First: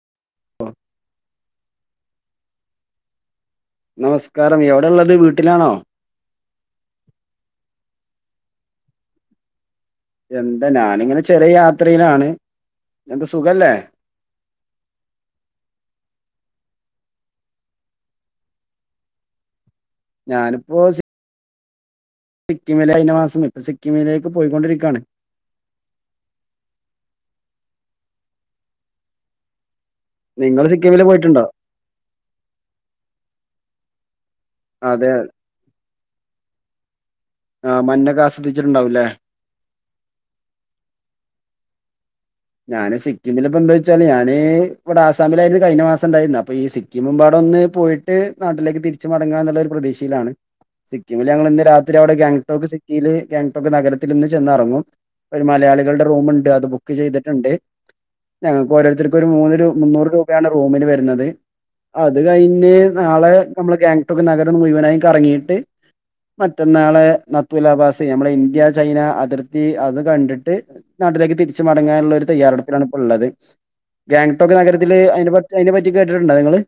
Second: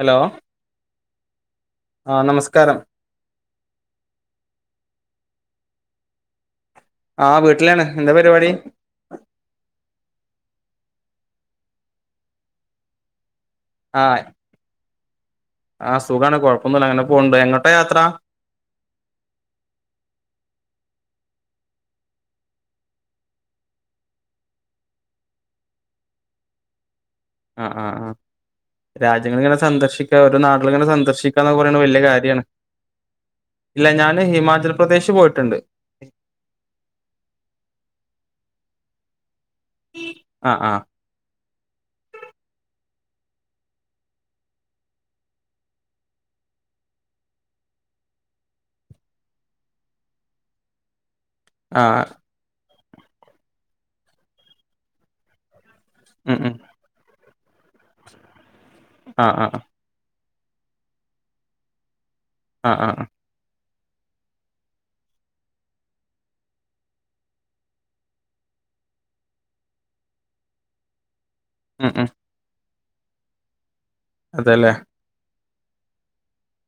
Hello ആ നമസ്കാരം നമസ്കാരം എവിടെള്ളത് വീട്ട്ലാണോ ആ വീട്ട്ലാണ് എന്താ പരിപാടി എന്താ ഞാനിങ്ങനെ ചെറിയ യാത്രയിലാണ് ന്താ സുഖല്ലേ ആഹ് സുഖാണ് കൊഴപ്പൊന്നുല്ല ഇങ്ങനെ പോണ്ട് എങ്ങോട്ടാ യാത്ര. ഞാനിപ്പോ സി സിക്കിമിലെ കഴിഞ്ഞ മാസം ഇപ്പൊ സിക്കിമിലേക്ക് പോയിക്കൊണ്ടിരിക്കയാണ്. ആ ആഹ ആ രാജ്യങ്ങള ഇങ്ങനെ സന്ദർശ ശിക ഓരോ നിങ്ങള് നാട്ടുകളെ സിക്കിമില് സന്ദർശിക പോയിട്ടുണ്ടോ എന്നെയൊകെ പറയുന്നത് വലിയ കാര്യണ്. ഇല്ല ഞാൻ ൻ ഹിമാചൽ അതെ പ്രദേശ് പോയിട്ടുണ്ട്. ആഹ് മഞ്ഞൊക്കെ ആസ്വദിച്ചിട്ടുണ്ടാവൂല്ലേ. ആ ആ ഞാന് സിക്കിമിലിപ്പോ എന്താവെച്ചല്ലേ ഞാന് ഇവിടെ ആസാമിലായിരുന്നു കഴിഞ്ഞ മാസണ്ടായിരുന്ന അപ്പൊ ഈ സിക്കിംപാടെ ഒന്ന് പോയിട്ട് നാട്ടിലേക്ക് തിരിച്ച് മടങ്ങ എന്നുള്ള ഒരു പ്രതീക്ഷയിലാണ്. സി ക്കിംമിലെ ഞങ്ങൾ ഇന്ന് ആ രാത്രി അവിടെ ഗാങ്ടോക്ക് സിറ്റിലെ ഗാങ്ടോക് നഗരത്തിൽ ഇന്ന് ചെന്നറങ്ങും. ഒരു മലയാളി കളുടെ ഉം റൂമുണ്ട് ഉം അത് ബുക്ക് ചെയ്തിട്ടുണ്ട്. ഞങ്ങക്ക് ഓരോരുത്തർക്ക് ആ ഒരു മൂ ആ മുന്നൂറ് രു പയാണ് റൂമന് വരുന്നത്. അത് ആ കഴിഞ്ഞ് ആ ആ നാളെ നമ്മള് ഗാങ്ടോക്ക് നഗരം ഒന്ന് മുഴുവനായി കറങ്ങയിട്ട് മറ്റന്നാളെ നാത്തൂല പാസ്സ് നമ്മള ഇന്ത്യ ചൈന അതിർത്തി അത് കണ്ടിട്ട് നാട്ടിലേക്ക് തി തിരിച്ച ഉം ഉം മടങ്ങാനുള്ള ഒരു തയ്യാറെടുപ്പിലാണ് ഇപ്പോ ഉള്ളത്. ഗാങ്ടോക് അതെല്ലേ നഗരത്തിലെ അതിനെ പ അതിനെ പറ്റി കേട്ടിട്ടുണ്ടോ നിങ്ങള്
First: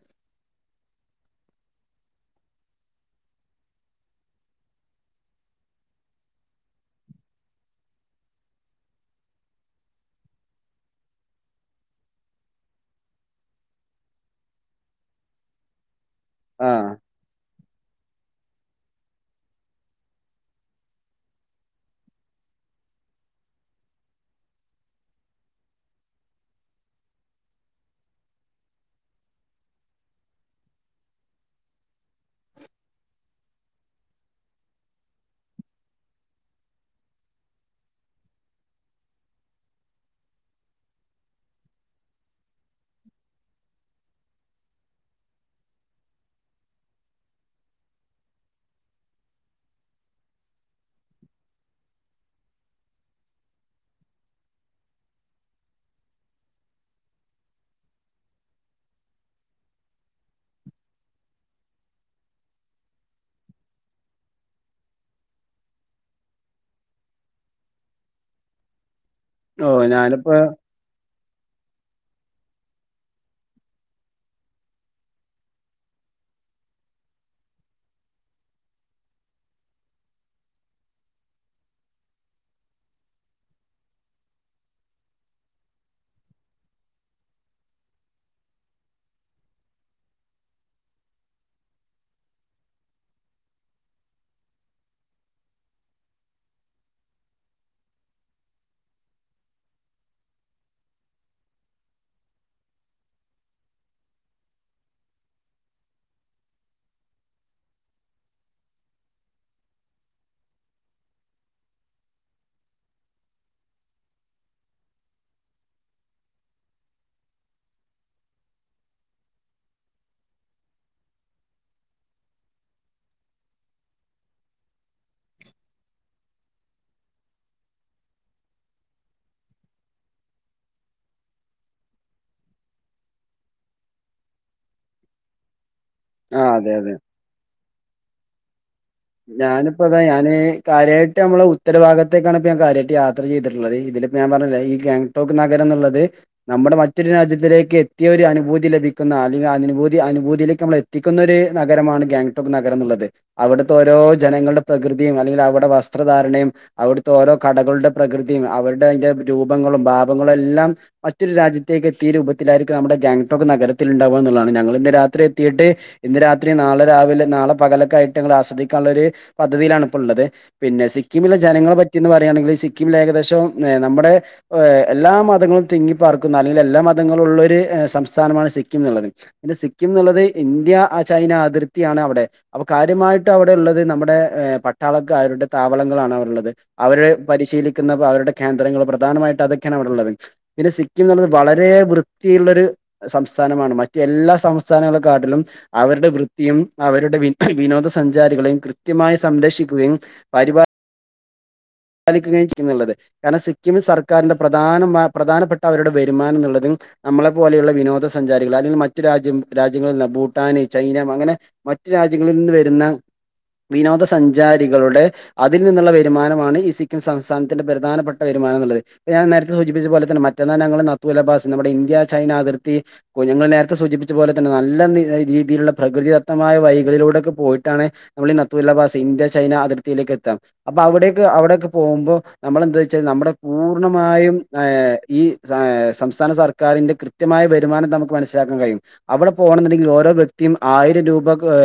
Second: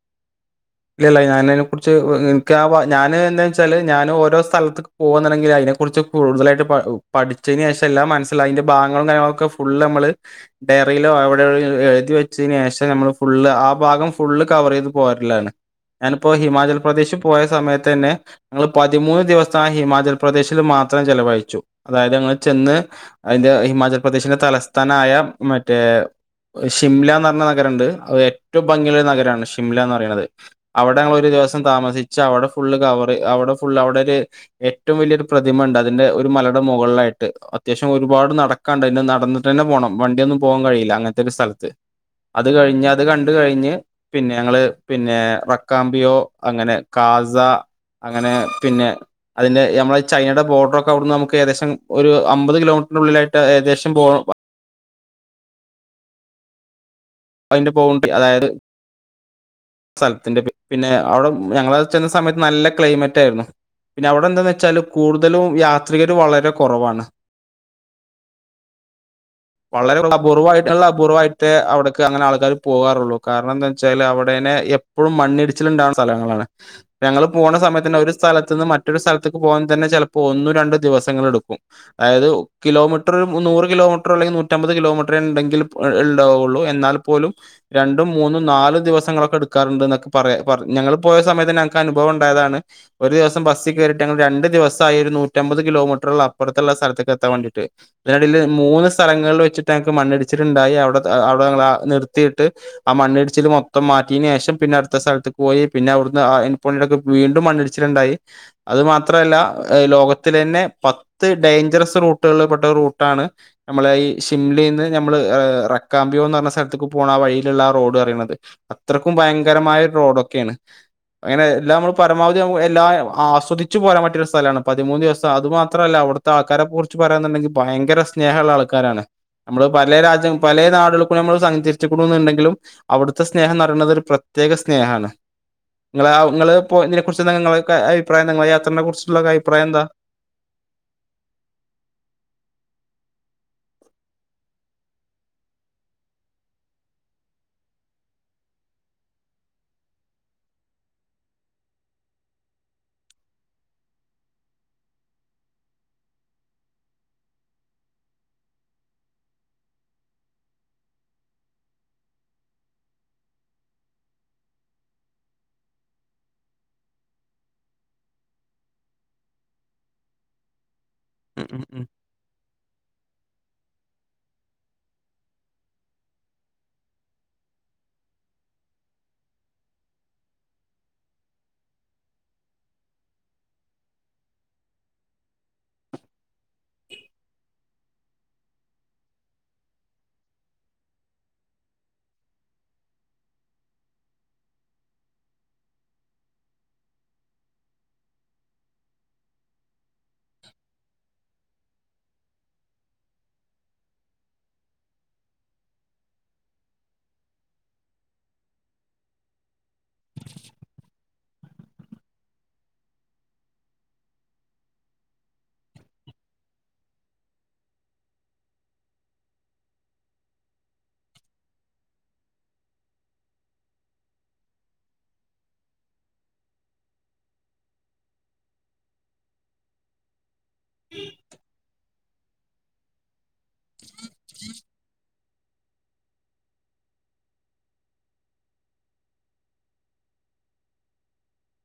ഇല്ലല്ല ഞാനതിനെ കുറിച്ച് എനിക്കാ ഞാന് എന്താ വെച്ചാല് ഞൻ ഓരോ സ്ഥലത്തക്ക് പോകണ്ടെങ്കി അയി അതിനെ കുറിച്ച് കൂടുതലായിട്ട് പ പഠിച്ചതിന് ശേഷം എല്ലാം മനസ്സിലായി അതിന്റെ ഭാഗങ്ങളും കാര്യങ്ങളൊക്കെ ഫുള്ള് നമ്മള് ഡയറിയിലോ എവിടെ എഴുതി വെച്ചതിന് ശേഷം നമ്മള് ഫുള്ള് ആ ഭാഗം ഫുള്ള് കവർ ചെയ്ത് പോകറില്ലാണ് ഞാനിപ്പോ ഹിമാചൽ ആഹ് പ്രദേശ് പോയ സമയ തന്നെ ഞങ്ങൾ പതിമൂന്ന് ദിവസം ആ ഹിമാചൽ പ്രദേശിൽ മാത്രം ചെലവഴിച്ചു അതായത് ഞങ്ങൾ ചെന്ന് അതിന്റെ ഹിമാചൽ പ്രദേശിന്റെ തലസ്ഥാനായ മറ്റേ ഷിംല എന്ന് പറഞ്ഞ നഗരം ഉണ്ട് അത് ഏറ്റവും ഭംഗിയുള്ള ഒരു നഗരമാണ് ഷിംലന്ന് പറയണത് അവിടെ ഞങ്ങള് ഒരു ദിവസം താമസിച്ച് അവിടെ ഫുള്ള് കവർ അവിടെ ഫുൾ അവിടെ ഒരു ഏറ്റവും വലിയൊരു പ്രതിമ ണ്ട് അതിന്റെ ഒരു മലയുടെ മുകളിലായിട്ട് അത്യാവശ്യം ഒരുപാട് നടക്കാണ്ട് അതിന്റെ നടന്നിട്ട് തന്നെ പോണം വണ്ടിയൊന്നും പോ പോകാൻ വഴിയില്ല അങ്ങനത്തെ ഒരു സ്ഥലത്ത് അത് കഴിഞ്ഞു അത് കണ്ട് കഴിഞ്ഞു പിന്നെ ഞങ്ങള് പിന്നെ വ ക്കാമ്പിയോ അങ്ങനെ കാസ അങ്ങനെ പിന്നെ അതിന്റെ നമ്മളെ ചൈനയുടെ ബോർഡറൊക്കെ അവിടുന്ന് നമുക്ക് ഏകദേശം ഒരു അമ്പത് കിലോമീ റ്ററിനുള്ളിലായിട്ട് ഏകദേശം പോ അതിന്റെ ബൗണ്ടറി അതായത് സ്ഥലത്തിന്റെ പിന്നെ അവിടെ ഞങ്ങള് ചെന്ന സമയത്ത് നല്ല ക്ലൈമറ്റ് ആയിരുന്നു പിന്നെ അവിടെ എന്താന്ന് വെച്ചാല് കൂടുതലും യാത്രികര് വളരെ കുറവാണ് ഓഹ് വളരെ ഞാനിപ്പോ അപൂർവ്വമായിട്ടുള്ള അപൂർവ്വമായി ത്തെ അവിടെക്ക് അങ്ങനെ ആൾക്കാർ പോകാറുള്ളൂ കാരണം എന്താന്ന് വെച്ചാല് അവിടെനെ എപ്പോഴും മണ്ണിടിച്ചിൽ ഉണ്ടാവണ സ്ഥലങ്ങളാണ് ഞങ്ങൾ പോണ സമയത്ത് തന്നെ ഒരു സ്ഥലത്ത് നിന്ന് മറ്റൊരു സ്ഥലത്തേക്ക് പോകൻ തന്നെ ചിലപ്പോ ഒന്നു രണ്ടു ദിവസങ്ങളൾ എടുക്കും അതായത് കിലോമീറ്റർ നൂറ് കിലോമീറ്റർ അല്ലെങ്കിൽ നൂറ്റമ്പ [unintelligible] കിലോമീറ്റർ ഉണ്ടെങ്കിൽ ഉണ്ടാവുള്ളൂ എന്നാൽ പോലും രണ്ടും മൂന്നും നാലും ദിവസങ്ങളൊക്കെ എടു ക്കാറുണ്ട്ന്നെക്കെ പറയാ പറ ഞങ്ങള് പോയ സമയത്ത് തന്നെ ഞങ്ങക്ക് അനുഭവം ഉണ്ടായതാണ് ഒരു ദിവസം ബസ്സിൽ കയറിട്ട് ഞങ്ങൾ രണ്ട് ദിവസായി ആ ഒരു നൂറ്റമ്പത് കിലോമീറ്ററ് ഉള്ള അപ്പുത്തുള്ള സ്ഥലത്തെക്ക് എത്താൻ വേണ്ടിയിട്ട് ഇതിനിടേല് മൂന്ന് സ്ഥലങ്ങളിൽ വെ ചിട്ട് ഞങ്ങൾക്ക് മണ്ണിടിച്ചിലുണ്ടായി അ അവി അവിടെ നിർത്തിയിട്ട് ആ മണ്ണിടിച്ചിൽ മൊത്തം മാ പറ്റിയന് ശേഷം പിന്നെ അടുത്ത സ്ഥലത്ത് പോയി പിന്നെ അവിടുന്ന് [unintelligible] വീണ്ടും മണ്ണിടിച്ചിട്ടുണ്ടായി അത് മാ മാത്രല്ല ലോകത്തിലന്നെ പത്ത് ഡേഞ്ചറസ് റൂട്ടുകളിൽ പെട്ട റൂട്ടാണ് നമ്മളെ ഈ [unintelligible] ഷിംലയിൽന്ന് നമ്മള് റക്കാമ്പിയോ എന്ന് പറഞ്ഞ സ്ഥലത്തേക്ക് പോകണം ആ വഴിയിലുള്ള ആ റോഡ് പറയണത് അത്രയ്ക്കും ഭയങ്കരമായൊരു റോഡൊക്കെയാണ് അങ്ങനെ എല്ലാം നമ്മള് പരമാവധി നമു എല്ലാം ആസ്വദിച്ചു പോരാൻ പറ്റിയ ഒരു സ്ഥലാണ് പതിമൂന്ന് ദിവസം അത് മാത്രമല്ല അവിടുത്തെ ആൾക്കാരെ കുറിച്ച് പറയാനുണ്ടെങ്കി ഭയങ്കര സ്നേഹ ഒള്ള ആൾക്കാരാണ് നമ്മള് പല രാജ്യം പലേ നാടുകൾക്കൂടി നമ്മൾ സഞ്ചരിച്ചിരിക്കുണുന്നുണ്ടെങ്കിലും അവിടുത്തെ സ്നേഹം ന ണത് ഒരു പ്രത്യേക സ്നേഹാണ് നിങ്ങളാ ആഹ് നിങ്ങള് അതെ അതെ പോയതിനെ കുറിച്ച് എന്താ നിങ്ങളൊക്കെ അഭിപ്രായം നിങ്ങളെ യാത്രേനെ കുറി ഞാനിപ്പോ അതാ ഞാന് കാര്യായിട്ട് നമ്മള് ഉത്തരഭാഗത്തേക്കാണ് ഇപ്പോ ഞാൻ കാര്യായിട്ട് യാത്ര ചെയ്തിട്ടുള്ളത് ഇതിലിപ്പോ ഞാൻ പറഞ്ഞില്ലേ ഈ ഗാംഗ്ടോക്ക് നഗരം എന്നുള്ളത് നമ്മുടെ മറ്റൊരു രാജ്യത്തിലേക്ക് എത്തിയ ഒരു അനുഭൂതി ലഭി ക്കുന്ന അല്ലെങ്കി അനുഭൂതി അനുഭൂതിയിലേക്ക് നമ്മളെ എത്തിക്കുന്നൊരു നഗരമാണ് ഗാംഗ്ടോക് നഗരം എന്നുള്ളത് അവിടു ത്തോരൊ ജനങ്ങളുടെ പ്രകൃതിയും അല്ലെങ്കിൽ അവിടെ വസ്ത്രധാരണയും അവിടുത്തെ ഓരോ കടകളുടെ പ്രകൃതിയും അവ അവരുടെ അതിന്റെ രൂപങ്ങളും ഭാവങ്ങളും എല്ലാം മറ്റൊരു രാജ്യത്തേക്ക് എത്തിയ രൂപത്തിലായിരിക്കും നമ്മുടെ ഗാംഗ്ടോക്ക് നഗ ത്തിലുണ്ടാവാന്നുള്ളതാണ് ഞങ്ങൾ ഇന്ന് രാത്രി എത്തിയിട്ട് ഇന്ന് രാത്രി നാളെ രാവിലെ നാളെ പകലൊക്കെയായിട്ട് ഞങ്ങൾ ആസ് ദിക്കാനുള്ള ഒരു പദ്ധതിയിലാണ് ഇപ്പോ ഉള്ളത് പിന്നെ സിക്കിമിലെ ഉം ഉം ജനങ്ങളെ ഉം പറ്റിന്ന് പറയാണെങ്കില് ശെ സിക്കിമിൽ ഏകദേശം നമ്മുടെ ഏ എല്ലാ മതങ്ങളും തിങ്ങിപ്പാർക്കുന്ന അല്ലെങ്കിൽ എല്ലാ മതങ്ങളുള്ളൊര് ഏ സംസ്ഥാനമാണ് സിക്കിംന്നുള്ളത് പിന്നെ സിക്കിംന്നുള്ളത് ഇന്ത്യ ചൈന അതിർത്തിയാണ് അവിടെ അപ്പൊ കാര്യമായി ട്ട് അവിടെ ഉള്ളത് നമ്മുടെ ഏ പട്ടാളക്കാരുടെ താവളങ്ങളാണ് അവടുള്ളത് അവരെ പരിശീലിക്കുന്ന അവരു ടെ കേന്ദ്രങ്ങൾ പ്രധാനമായിട്ട് അതൊക്കെയാണ് അവിടുള്ളത് പിന്നെ സിക്കിംന്ന് പറഞ്ഞ വളരെ വൃത്തിയുള്ളരു സം സ്ഥാനമാണ് മറ്റ് എല്ലാ സംസ്ഥാനങ്ങളെക്കാട്ടിലും അവരുടെ വൃത്തിയും അവരുടെ വിന് വിനോദ സഞ്ചാരികളെയും കൃത്യമായി സംരക്ഷിക്കുകയും പരിപാ പാലിക്കുകയും ചെയ്യുന്നുള്ളത് കാരണം സിക്കിം സർക്കാരിന്റെ പ്രധാനമാ പ്രധാനപ്പെട്ട അവരുടെ വരുമാനംന്നുള്ളതും നമ്മളെ പോലെയുള്ള വിനോദസഞ്ചാരികൾ അല്ലെങ്കിൽ മറ്റു രാജ്യം രാജ്യങ്ങളിൽ നിന്ന് ഭൂട്ടാന് ചൈന അങ്ങനെ മ റ്റ് രാജ്യങ്ങളിൽ നിന്ന് വരുന്ന വിനോദ സഞ്ചാരികളുടെ അതിൽ നിന്നുള്ള വരുമാനമാണ് ഈ സി സിക്കിം സംസ്ഥാനത്തിന്റെ പ്രധാനപ്പെട്ട വരുമാനംന്ന് ഉള്ളത് ഞാൻ നേരത്തെ സൂചിപ്പിച്ച പോലെ തന്നെ മറ്റന്ന ഞങ്ങള് നത്തോല ബാസ് നമ്മടെ ഇ ഇന്ത്യ ചൈന അതിർത്തി കുഞ്ഞുങ്ങൾ നേരത്തെ സൂചിപ്പിച്ച പോലെ തന്നെ നല്ല രീതിയിലുള്ള പ്രകൃതിദത്തമായ വൈ ഴികളിലൂടൊക്കെ പോയിട്ടാണ് നമ്മൾ ഈ നത്തൂലാബാസ് ഇന്ത്യ ചൈന അതിർത്തിയിലേക്ക് എത്താ അപ്പൊ അവിടേക്ക് അവിടെയൊക്കെ മ്പോ നമ്മള് എന്താ വച്ചാൽ നമ്മുടെ പൂർണമായും ഏ ഈ ഏ സംസ്ഥാന സർക്കാരിന്റെ കൃത്യമായ വരുമാനം നമുക്ക് മനസ്സിലാക്കാൻ കഴിയും അവിടെ പോണംന്നുണ്ടെങ്കിൽ ഓരോ വ്യക്തിയും ആയിരം രൂപക്ക് ഏ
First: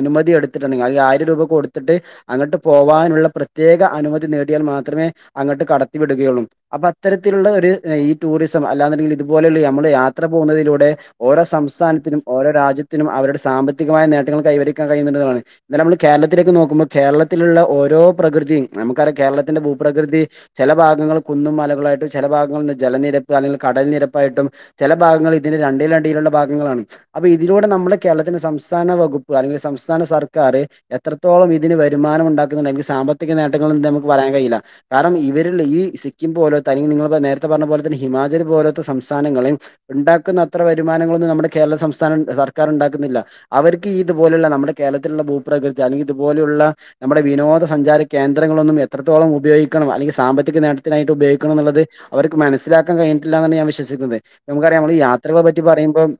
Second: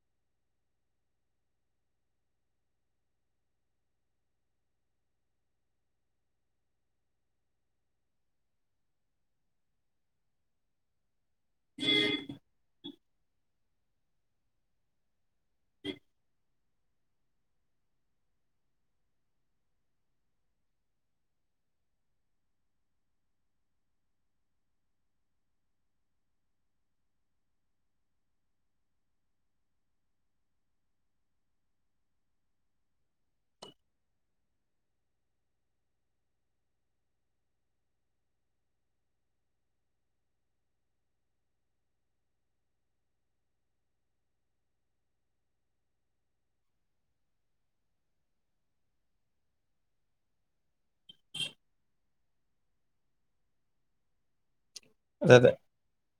അനുമതി എടുത്തിട്ടുണ്ടെങ്കി അതില് ആയിരം രൂപ കൊടുത്തിട്ട് അങ്ങോട്ട് പോവാനുള്ള പ്രത്യേക അനുമതി നേ ടിയാൽ മാത്രമേ അങ്ങട്ട് കടത്തി വിടുകയുള്ളും അപ്പൊ അത്തരത്തിലുള്ള ഒരു ഈ ടൂറിസം അല്ലാന്നുണ്ടെങ്കിൽ ഇതുപോലെ ല് നമ്മൾ യാത്ര പോകുന്നതിലൂടെ ഓരോ സംസ്ഥാനത്തിനും ഓരോ രാജ്യ ത്തിനും അവരുടെ സാമ്പത്തികമായ നേട്ടങ്ങൾ കൈവരിക്കാൻ കഴിയുന്നുണ്ടന്നതാണ് എന്നാൽ നമ്മൾ കേരളത്തിലേക്ക് നോക്കുമ്പോ കേരളത്തിലുള്ള ഓരോ പ്രകൃതിയും നമുക്കറിയാം കേരള ത്തിന്റെ ഭൂപ്രകൃതി ചെല ഭാഗങ്ങൾ കുന്നും മലകളായിട്ടും ചില ഭാഗങ്ങൾ [unintelligible] ജലനിരപ്പ് അല്ലെങ്കി കടൽ നിരപ്പായിട്ടും ചെല ഭാഗങ്ങൾ ഇതിന്റെ രണ്ടിലടിയിലുള്ള ഭാഗങ്ങളാണ് അപ്പൊ ഇതിലൂടെ നമ്മള് കേരളത്തിന്റെ സംസ്ഥാന വകുപ്പ് അൽ സംസ്ഥാന സർക്കാര് എത്രത്തോളം ഇതിന് വരുമാനം ഉണ്ടാക്കുന്നുണ്ട് എങ്കിൽ സാമ്പത്തിക നേട്ടങ്ങൾ ഉണ്ടേ നമുക്ക് പറയാൻ കഴയില്ല കാരണം ഇവരിൽ ഈ സിക്കിം പോലത്തെ അല്ലെങ്കൽ നിങ്ങള് നേരത്തെ പറഞ്ഞ പോലെ തന്നെ ഹിമാചൽ പോലത്തെ സംസ് സ്ഥാനങ്ങളെയും ഉണ്ടാക്കുന്ന അത്ര വരുമാനങ്ങളൊന്നും നമ്മുടെ കേരള സംസ്ഥാനം സർക്കാർ ഉണ്ടാക്കുന്നില്ല അവർക്ക് ഈ ഇതുപോലുള്ള നമ്മുടെ കേരളത്തിലുള്ള ഭൂപ്രകൃതി അല്ലെങ്കി ഇതുപോലെയുള്ള നമ്മുടെ വിനോദ സഞ്ചാര കേന്ദ്രങ്ങളൊന്നും എ എത്രോളം ഉപയോഗിക്കണം അല്ലങ്കി സാമ്പത്തിക നേട്ടത്തിനായിട്ട് ഉപയോഗിക്കണം എന്നുള്ളത് അവർക്ക് മനസ്സിലാക്കാൻ കഴിഞ്ഞിട്ടില്ല എന്നാണ് ഞാൻ വിശ്വസി ക്കുന്നത് നമുക്കറിയാം നമ്മള് അതെ യാത്രകളെ അതെ പറ്റി പറയുമ്പം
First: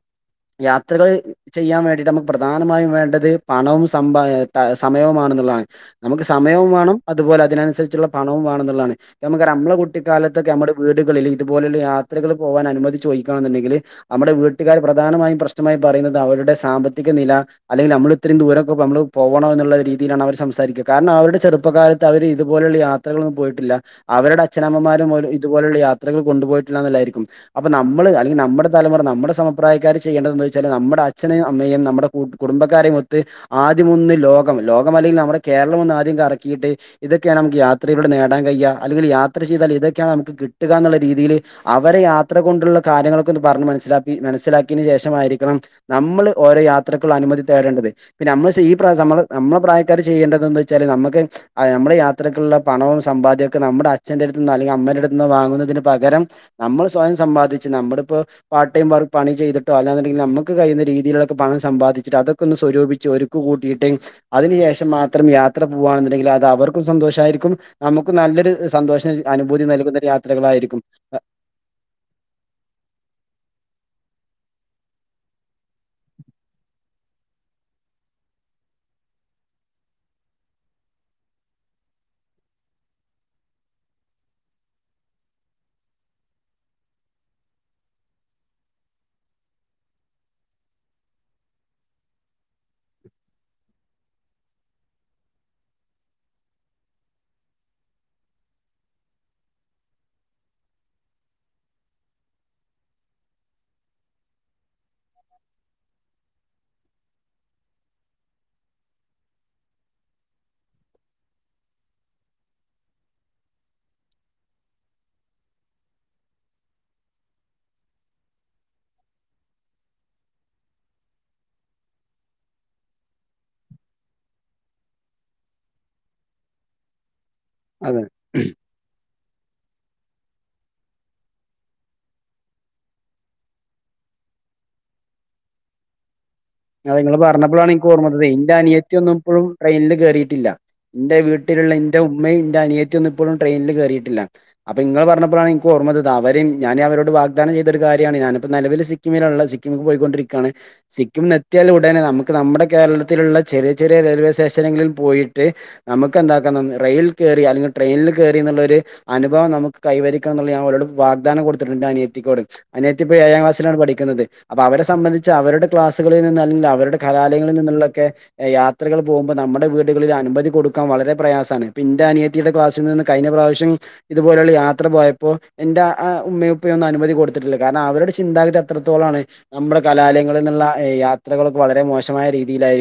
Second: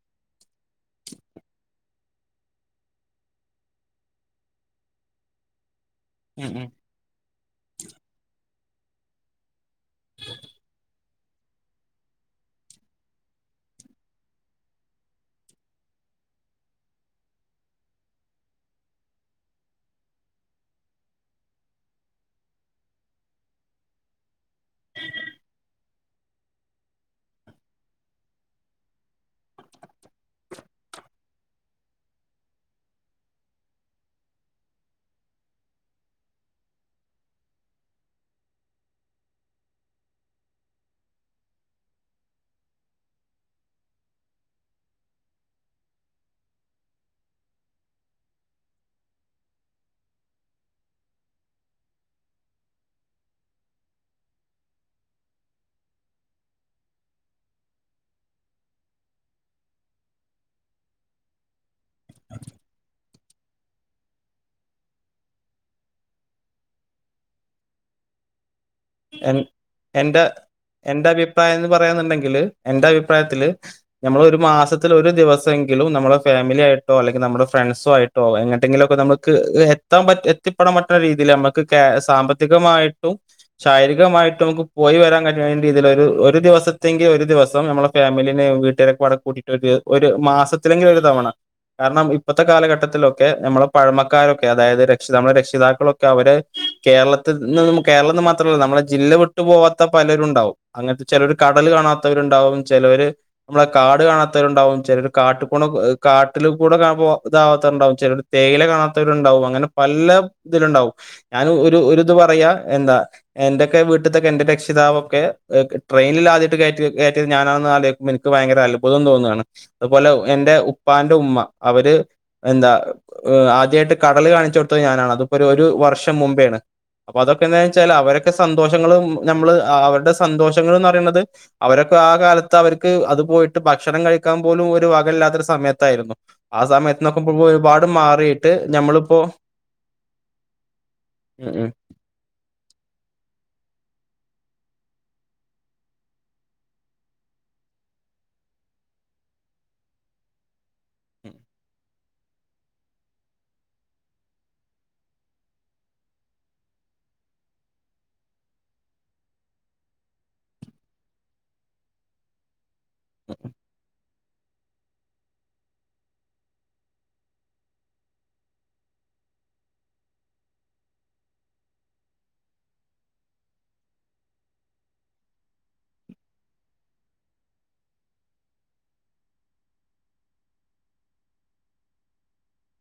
യാത്രകൾ ചെയ്യാൻ വേണ്ടിട്ട് നമുക്ക് പ്രധാനമായും വേണ്ടത് പണവും സമ്പ ഏ സമയവുമാണ താണ് നമുക്ക് ഉം ഉം സമയവും വേണം അതുപോലെ അതിനനുസരിച്ചുള്ള പണവും വേണംന്ന് ള്ളതാണ് നമ്മുക്കറിയാം നമ്മളെ കുട്ടിക്കാലത്തൊക്കെ നമ്മുടെ വീടുകളിൽ ഇതുപോലുള്ള യാത്രകൾ പോവാൻ അനുമതി ചോയിക്കണമെന്നുണ്ടെങ്കിൽ നമ്മുടെ വീട്ടുകാർ പ്രധാനമായും പ്രശ്നമായി പറയുന്നത് അവരുടെ സാമ്പത്തിക നില അല്ലെങ്കി നമ്മൾ ഇത്രയും ദൂരൊക്കെ അപ്പ നമ്മള് പോവണോ എന്നുള്ള രീതിയിലാണ് അവർ സംസാരിക്കുക കാരണം അവരുടെ ചെറുപ്പകാലത്ത് അവര് ഇതുപോലുള്ള യാത്രകളൊന്നും പോയിട്ടില്ല അവരുടെ അച്ഛനമ്മമാരും ഓരോ ഇതുപോലുള്ള യാത്രകൾ കൊണ്ടുപോയിട്ടില്ല എന്നുള്ളായിരിക്കും അപ്പൊ നമ്മള് അല്ലെങ്കി നമ്മടെ തലമുറ നമ്മുടെ സമപ്രായക്കാര് ചെയ്യേണ്ടതെന്ത വെച്ചാല് നമ്മടെ അച്ഛനെയും അമ്മയെയും നമ്മുടെ കൂ കുടുംബക്കാരെയുമൊത്ത് ആദ്യമൊന്ന് ലോകം ലോകം അല്ലെങ്കിൽ നമ്മുടെ കേരളം ഒന്ന് ആദ്യം കറക്കിയിട്ട് ഇതൊക്കെയാണ് നമുക്ക് യാത്രയിലൂടെ നേടാൻ കഴിയുക അല്ലെങ്കിൽ യാത്ര ചെയ്താൽ ഇതൊക്കെയാണ് നമുക്ക് കിട്ടുക എന്നുള്ള രീതിയില് അവരെ യാത്ര കൊണ്ടുള്ള കാര്യങ്ങളൊക്കൊന്ന് പറഞ്ഞ് മനസിലാക്കി മനസ്സിലാക്കിയന് ശേഷമായിരിക്കണം നമ്മൾ ഓരോ യാത്ര അനുമതി തേടേണ്ടത് പിന്നെ നമ്മള് ഈ നമ്മള പ്രായക്കാർ ചെയ്യേണ്ടതന്ന് വെച്ചാല് നമുക്ക് നമ്മുടെ യത്രക്കുള്ള പണവും സമ്പദ്യക്കെ നമ്മുടെ അച്ഛന്റെ അടുത്ത് നിന്നോ അല്ലെങ്കിൽ അമ്മന്റെ അടുത്ത് നിന്നോ വാങ്ങുന്നതിന് പകരം നമ്മള് സ്വയം സമ്പാദിച്ച് നമ്മളിപ്പോ പാർട്ട്ടൈം പണി ചെയ്തിട്ടോ അല്ലാന്ന് ഇണ്ടങ്കിൽ നമുക്ക് കഴിയുന്ന രീതിയിലൊക്കെ പണം സബാ സമ്പാദിച്ചിട്ട് അതൊക്കെ ഒന്ന് സ്വരൂപിച്ച് ഒരുക്ക് കൂട്ടിയിട്ട് അതിന് ശേഷം മാത്രം യാത്ര പോവാന്നുണ്ടെങ്കിൽ അത് അത് അവർക്കും സന്തോഷമായിരിക്കും നമുക്ക് നല്ലൊരു ഇത എൻ എന്റെ എന്റെ അഭിപ്രായം എന്ന് പറയാന്നുണ്ടെങ്കില് എന്റെ അഭിപ്രായത്തില് നമ്മൾ ഒരു മാസത്തിൽ ഒരു ദിവസെങ്കിലും നമ്മളെ ഫാമിലി ആയിട്ടോ അല്ലെങ്കിൽ നമ്മുടെ ഫ്രണ്ട്സു ആയിട്ടോ എങ്ങന എന്തെങ്കിലുമൊക്കെ നമ്മുക്ക് എത്താൻ പറ്റ എത്തിപ്പെടാൻ പറ്റുന്ന രീതിയിൽ നമ്മുക്ക് സാമ്പത്തികമായിട്ടും ശാരീരികമായിട്ടും നമുക്ക് പോയി വരാൻ കഴിയുന്നതിൽ ഒരു ഒരു ദിവസത്തെങ്കിൽ ഒരു ദിവസം നമ്മളെ ഫാമിലിനെ വീട്ടുകരൊക്കെ പാടെ കൂടീട്ട് ഒരു ഒരു മാസത്തിലെങ്കിലും ഒരു തവണ കാരണം ഇപ്പഴത്തെ കാലഘട്ടത്തിലൊക്കെ നമ്മളെ പഴമക്കാരൊക്കെ അതായത് രക്ഷി നമ്മുടെ രക്ഷിതാക്കളൊക്കെ അവര് കേരളത്തിൽ നിന്ന് കേരളന്ന് മാത്ര മാത്രല്ല നമ്മളെ ജില്ല വിട്ടു പോവാത്ത പലരുണ്ടാവും അങ്ങനത്തെ ചിലർ കടല് കാണാത്തവരുണ്ടാവും ചിലര് നമ്മള കാട് കാണാത്തവരുണ്ടാവും ചിലരു കാട്ടിൽ കൂടെ കാട്ടില് കൂടെ ഇപ്പോ ഇതാവാത്തവരുണ്ടാവും ചിലർ തേയില കാണാത്തവരുണ്ടാവും അങ്ങനെ പല ഇതില് ഉണ്ടാവും ഞാൻ ഒരു ഇത് പറയാ എന്താ എന്റെ ഒക്കെ വീട്ടിലത്തക്കെ എന്റെ രക്ഷിതാവൊക്കെ ട്രെയിനിൽ ആയിട്ട് കയറ്റി കയറ്റിയത് ഞാനാണ് ആലൊയിക്കുബോൾ ഇൻക്ക് ഭയര അത്ഭുതം തോന്നാണ്. അത് പോലെ എന്റെ ഉപ്പാന്റെ ഉമ്മ അവര് എന്താ ആദ്യമായിട്ട് കടല് കാണിച്ചു കൊടുത്തത് ഞാനാണ് അതിപ്പൊ ഒരു വർഷം മുമ്പേണ് അപ്പ അതൊക്കെ എന്ന് വെച്ചാൽ അത് അവരൊക്കെ സന്തോഷങ്ങളും നമ്മള് ആ അവരുടെ സന്തോഷങ്ങൾന്നറിണത് അവരൊക്കെ ആ കാലത്ത് അവർക്ക് അത് പോയിട്ട് ഭക്ഷണം കഴിക്കാൻ പോലും ഒരു വകയില്ലാത്തൊരു സമയത്തായിരുന്നു ആ സമയത്ത് നിങ്ങള് നോക്കുമ്പോ പറഞ്ഞപ്പോഴാണ് ഒരുപാട് എനിക്ക് ഓർമ്മ വന്നത് മാറിയിട്ട് എന്റെ അനിയത്തി ഒന്നും ഞമ്മളിപ്പോ ഇപ്പോഴും ട്രെയിനിൽ കേറിയിട്ടില്ല എന്റെ ഉം ഉം വീട്ടിലുള്ള എന്റെ ഉമ്മയും എന്റെ അനിയ ത്തിയൊന്നും ഇപ്പഴും ട്രെയിനിൽ കേറിയിട്ടില്ല അപ്പൊ നിങ്ങൾ പറഞ്ഞപ്പോഴാണ് എനിക്ക് ഓർമ്മ വന്നത് ഞാൻ അവരോട് വാക്ദാനം ചെയ്തൊരു കാര്യ യ ഞാന് നിലവിൽ സിക്കിമിലുള്ളത് സിക്കിമിക്ക് പോയിക്കൊണ്ടിരിക്കാണ് ഉം. സിക്കിമ് എ എത്തിയാൽ ഉടനെ നമുക്ക് നമ്മുടെ കേരളത്തിലുള്ള ചെറിയ ചെറിയ റെയിൽവേ സ്റ്റേഷനിൽ പോയിട്ട് നമുക്ക് എന്താ റെയിൽ കേറി അല്ലെങ്കി ട്രെയിനിൽ കേറി എന്നുള്ളൊരു ഒരു അനുഭവം നമുക്ക് കൈവരിക്കണം എന്നുള്ളത് അവരോട് വാഗ്ദാനം കൊടുത്തിട്ടുണ്ട് അനിയത്തിയോട് അനിയത്തി ഇപ്പം ഏഴാം ക്ലാസിലാണ് പഠിക്കുന്നത് അപ്പ അവരെ സംബന്ധച്ച് അവരുടെ ക്ലാസ് അല്ലെങ്കിൽ അവരുടെ കലാലയങ്ങളിൽ നിന്നുള്ളൊക്കെ യാത്രകൾ പോകുമ്പോൾ നമ്മുടെ വീടുകളിൽ അനുമതി കൊടുക്കാൻ വള പ്രയാസാണ് ഇപ്പ എന്റെ അനിയത്തിയുടെ ക്ലാസിൽ നിന്ന് കഴിഞ്ഞ പ്രാവശ്യം ഇതുപോലുള്ള യാത്ര പോയപ്പോ എന്റെ അ ആ ഉമ്മയും ഉപ്പയൊന്നും അനുമതി കൊടുത്തിട്ടില്ല. കാരണം അവരുടെ ചിന്താഗതി അത്രത്തോളാണ് നമ്മുടെ കലാലയങ്ങളിൽ നിന്നുള്ള യാത്രകളൊക്കെ വളരെ മോശമായ രീതിയിലായിരി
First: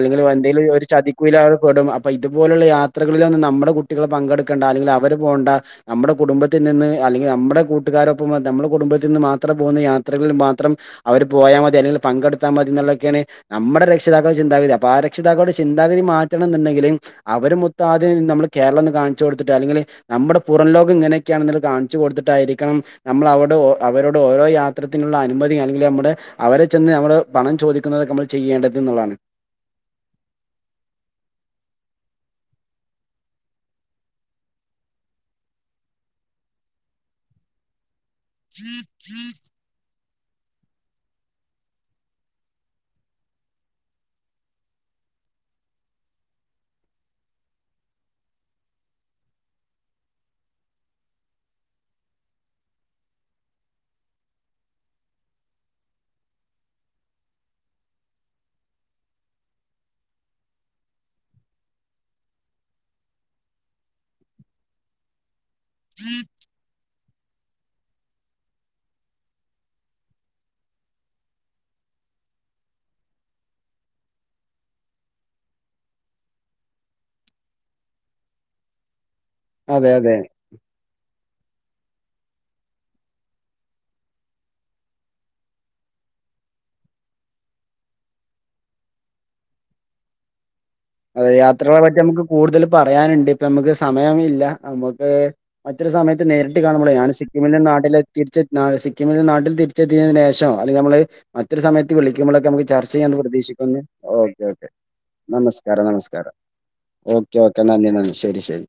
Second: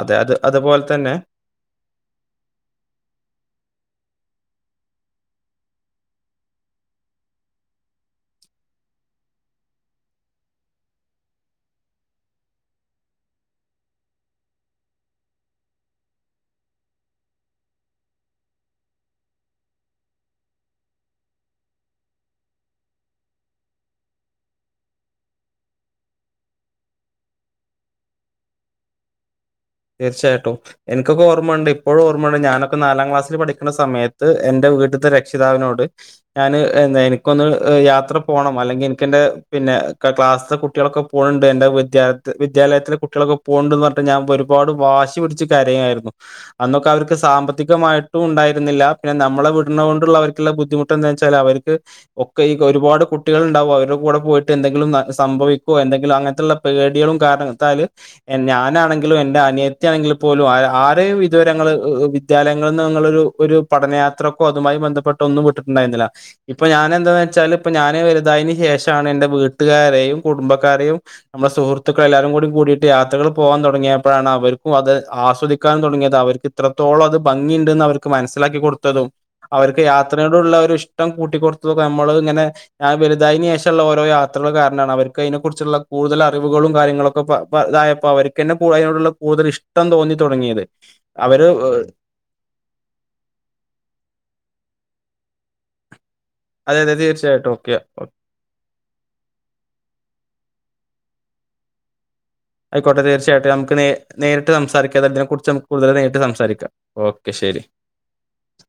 അതെ അത് എന്തേലും അതുപോലെ ഒരു തന്നെ ചതിക്കുഴിയില് അവർ പെടും അപ്പൊ ഇതുപോലുള്ള യാത്രകളിലൊന്നും നമ്മ നമ്മുടെ കുട്ടികളൾ പങ്കെടുക്കേണ്ട. അല്ലെങ്കിൽ അവര് പോണ്ട. നമ്മുടെ കുടുംബത്തിൽ നിന്ന് അല്ലെങ്കിൽ നമ്മുടെ കൂട്ടുകാരൊപ്പ നമ്മ കുടുംബത്തിന്ന് മാത്രം പോകുന്ന യാത്രകളിൽ മാത്രം അവര് പോയാൽ മതി അല്ലെങ്കിൽ പങ്കെടുത്താൻ പറ്റുന്ന എന്നുള്ളതൊക്കെയാണ് നമ്മുടെ രക്ഷിതാക്കളുടെ ചിന്താഗതി അപ്പൊ ആ രക്ഷിതാക്കളുടെ ചിന്താഗതി മാറ്റണം എന്നുണ്ടെങ്കില് അവര് മൊത്തം ആദ്യം നമ്മള് കേരളൊന്ന് കാണിച്ചു കൊടുത്തിട്ട്. അല്ലെങ്ക നമ്മുടെ പുറംലോകം ഇങ്ങനെയൊക്കെയാണ്ന്ന് കാണിചു കൊടുത്തിട്ടായിരിക്കണം നമ്മൾ അവിടെ അവരോട് ഓരോ യാത്രത്തിനുള്ള അനുമതി അല്ലെങ്കിൽ നമ്മുടെ അവരെ ചെന്ന് നമ്മള് പണം ചോദിക്കുന്നത് നമ്മൾ ചെയ്യേണ്ടത് എന്നുള്ളതാണ് തീർച്ചയായിട്ടും എനിക്കൊക്കെ ഓർമ്മയുണ്ട് ഇപ്പോഴും ഓർമ്മയുണ്ട് ഞാനൊക്കെ നാലാം ക്ലാസ്സിൽ പഠിക്കുന്ന സമയത്ത് എന്റെ വീട്ട്ത്തെ രക്ഷിതാവിനോട് ഞാൻ എനിക്കൊന്ന് യാത്ര പോണം അല്ലെങ്കിൽ എനിക്കെന്റെ പിന്നെ ക്ലാസിത്തെ കുട്ടകളൊക്കെ പോണ് ണ്ട്. എന്റെ വിദ്യാലയ വിദ്യാലയത്തിലെ കുട്ടികളക്കെ പോവുണ്ട് പറഞ്ഞിട്ട് ഞാൻ ഒരുപാട് വാശി പിടിച്ച് കരയായിരുന്നു അന്നൊക്കെ അവർക്ക് സാമ്പത്തികമായിട്ടും ഉണ്ടായിരുന്നില്ല പിന്നെ നമ്മള വിടുന്ന കൊണ്ടുള്ള അവർക്കുള്ള ബുദ്ധിമുട്ട് എന്താ വെച്ചാൽ അവർക്ക് ഒക്കെ ഈ ഒരുപാട് കുട്ടികൾ ഉണ്ടാവും അവരുടെ കൂടെ പോയി എന്തെങ്കിലും സംഭവിക്കോ എന്തെങ്കിലും അങ്ങനത്തുള്ള പേടികളും കാരണത്താൽ ഞാനാണെങ്കിലും അനിയത്തിയാണെങ്കിൽ പോലും ആരെയും ഇതുവരെങ്ങൾ വിദ്യാലയങ്ങളിൽ നിന്ന് പഠനയാത്ര അതുമായി ബന്ധപ്പെട്ട് ഒന്നും വിട്ടിട്ടുണ്ടായിരുന്നില്ല ഇപ്പ ഞാൻ എന്താന്ന് വെച്ചാല് ഇപ്പൊ ഞാന് വലുതായതിന് ശേഷാണ് എന്റെ വീട്ടുകാരെയും കുടുംബക്കാരെയും നമ്മുടെ സുഹൃത്തുക്കൾ എല്ലാരും കൂടി കൂ കൂടിയിട്ട് യാത്രകൾ പോവാൻ തുടങ്ങിയ അപ്പോഴാണ് അവർക്കും അത് ആസ്വദിക്കാൻ തുടങ്ങിയത് അവർക്ക് ഇത്രത്തോളം അത് ഭംഗിയ ഉണ്ടെന്ന് അവർക്ക് മനസ്സിലാക്കി കൊടുത്തതും. അവർക്ക് അതെ അതെ യാത്രയോടുള്ള ഒരു ഇഷ്ടം കൂട്ട നമ്മ ഇങ്ങെ ഞാൻ വലുതതിനന് ശേഷുള്ള ഓ യാത്രകൾ കാരാണ് അവർക്ക് അതിനെ കുുറിച്ചുള്ള കൂടുതൽ. അറിവുകളും കാര്യങ്ങളൊക്കെതായപ്പോ അവർക്ക്ന്നെ ക അതിനോടു കൂടുൽ ഇഷ്ടം തോന്നി തുടങ്ങിയത്. അതെ അവര് യാത്രകളെ നമുക്ക് കൂടുതൽ പറയാനുണ്ട് ഇപ്പ നമുക്ക് സമയ മില്ല നമുക്ക് മറ്റൊ സമയത്ത് നേരിട്ട് അതെ കാണുമ്പോളേ അതെ ഞാ തീർച്ചയായിട്ടും സിക്കിമിന്റെ ഓക്കെ നാട്ടിൽ തിരിച്ച സിക്കിമിലന്റെ നാട്ടിൽ തിരിച്ചെത്തിയതിന് ശേഷം അല്ലെ നമ്മള് മറ്റൊരു സമയത്ത് വിളി ന ചർച്ച ആയിക്കോട്ടെ ചെയ്യാ തീർച്ചയായിട്ടും നമുക്ക് പ്രതീക്ഷിക്കുന്നു. നേ ഓ നേരിട്ട് ഓ സംസാരിക്കാം അതിനെ കുറിച്ച് നമസ് നമുക്ക് കൂടുതൽ നേരിട്ട് നമസ്കാരം സംസാരിക്കാം ഓക്കെ ഓക്കെ ശരി നന്ദി നന്ദി ശരി ശരി.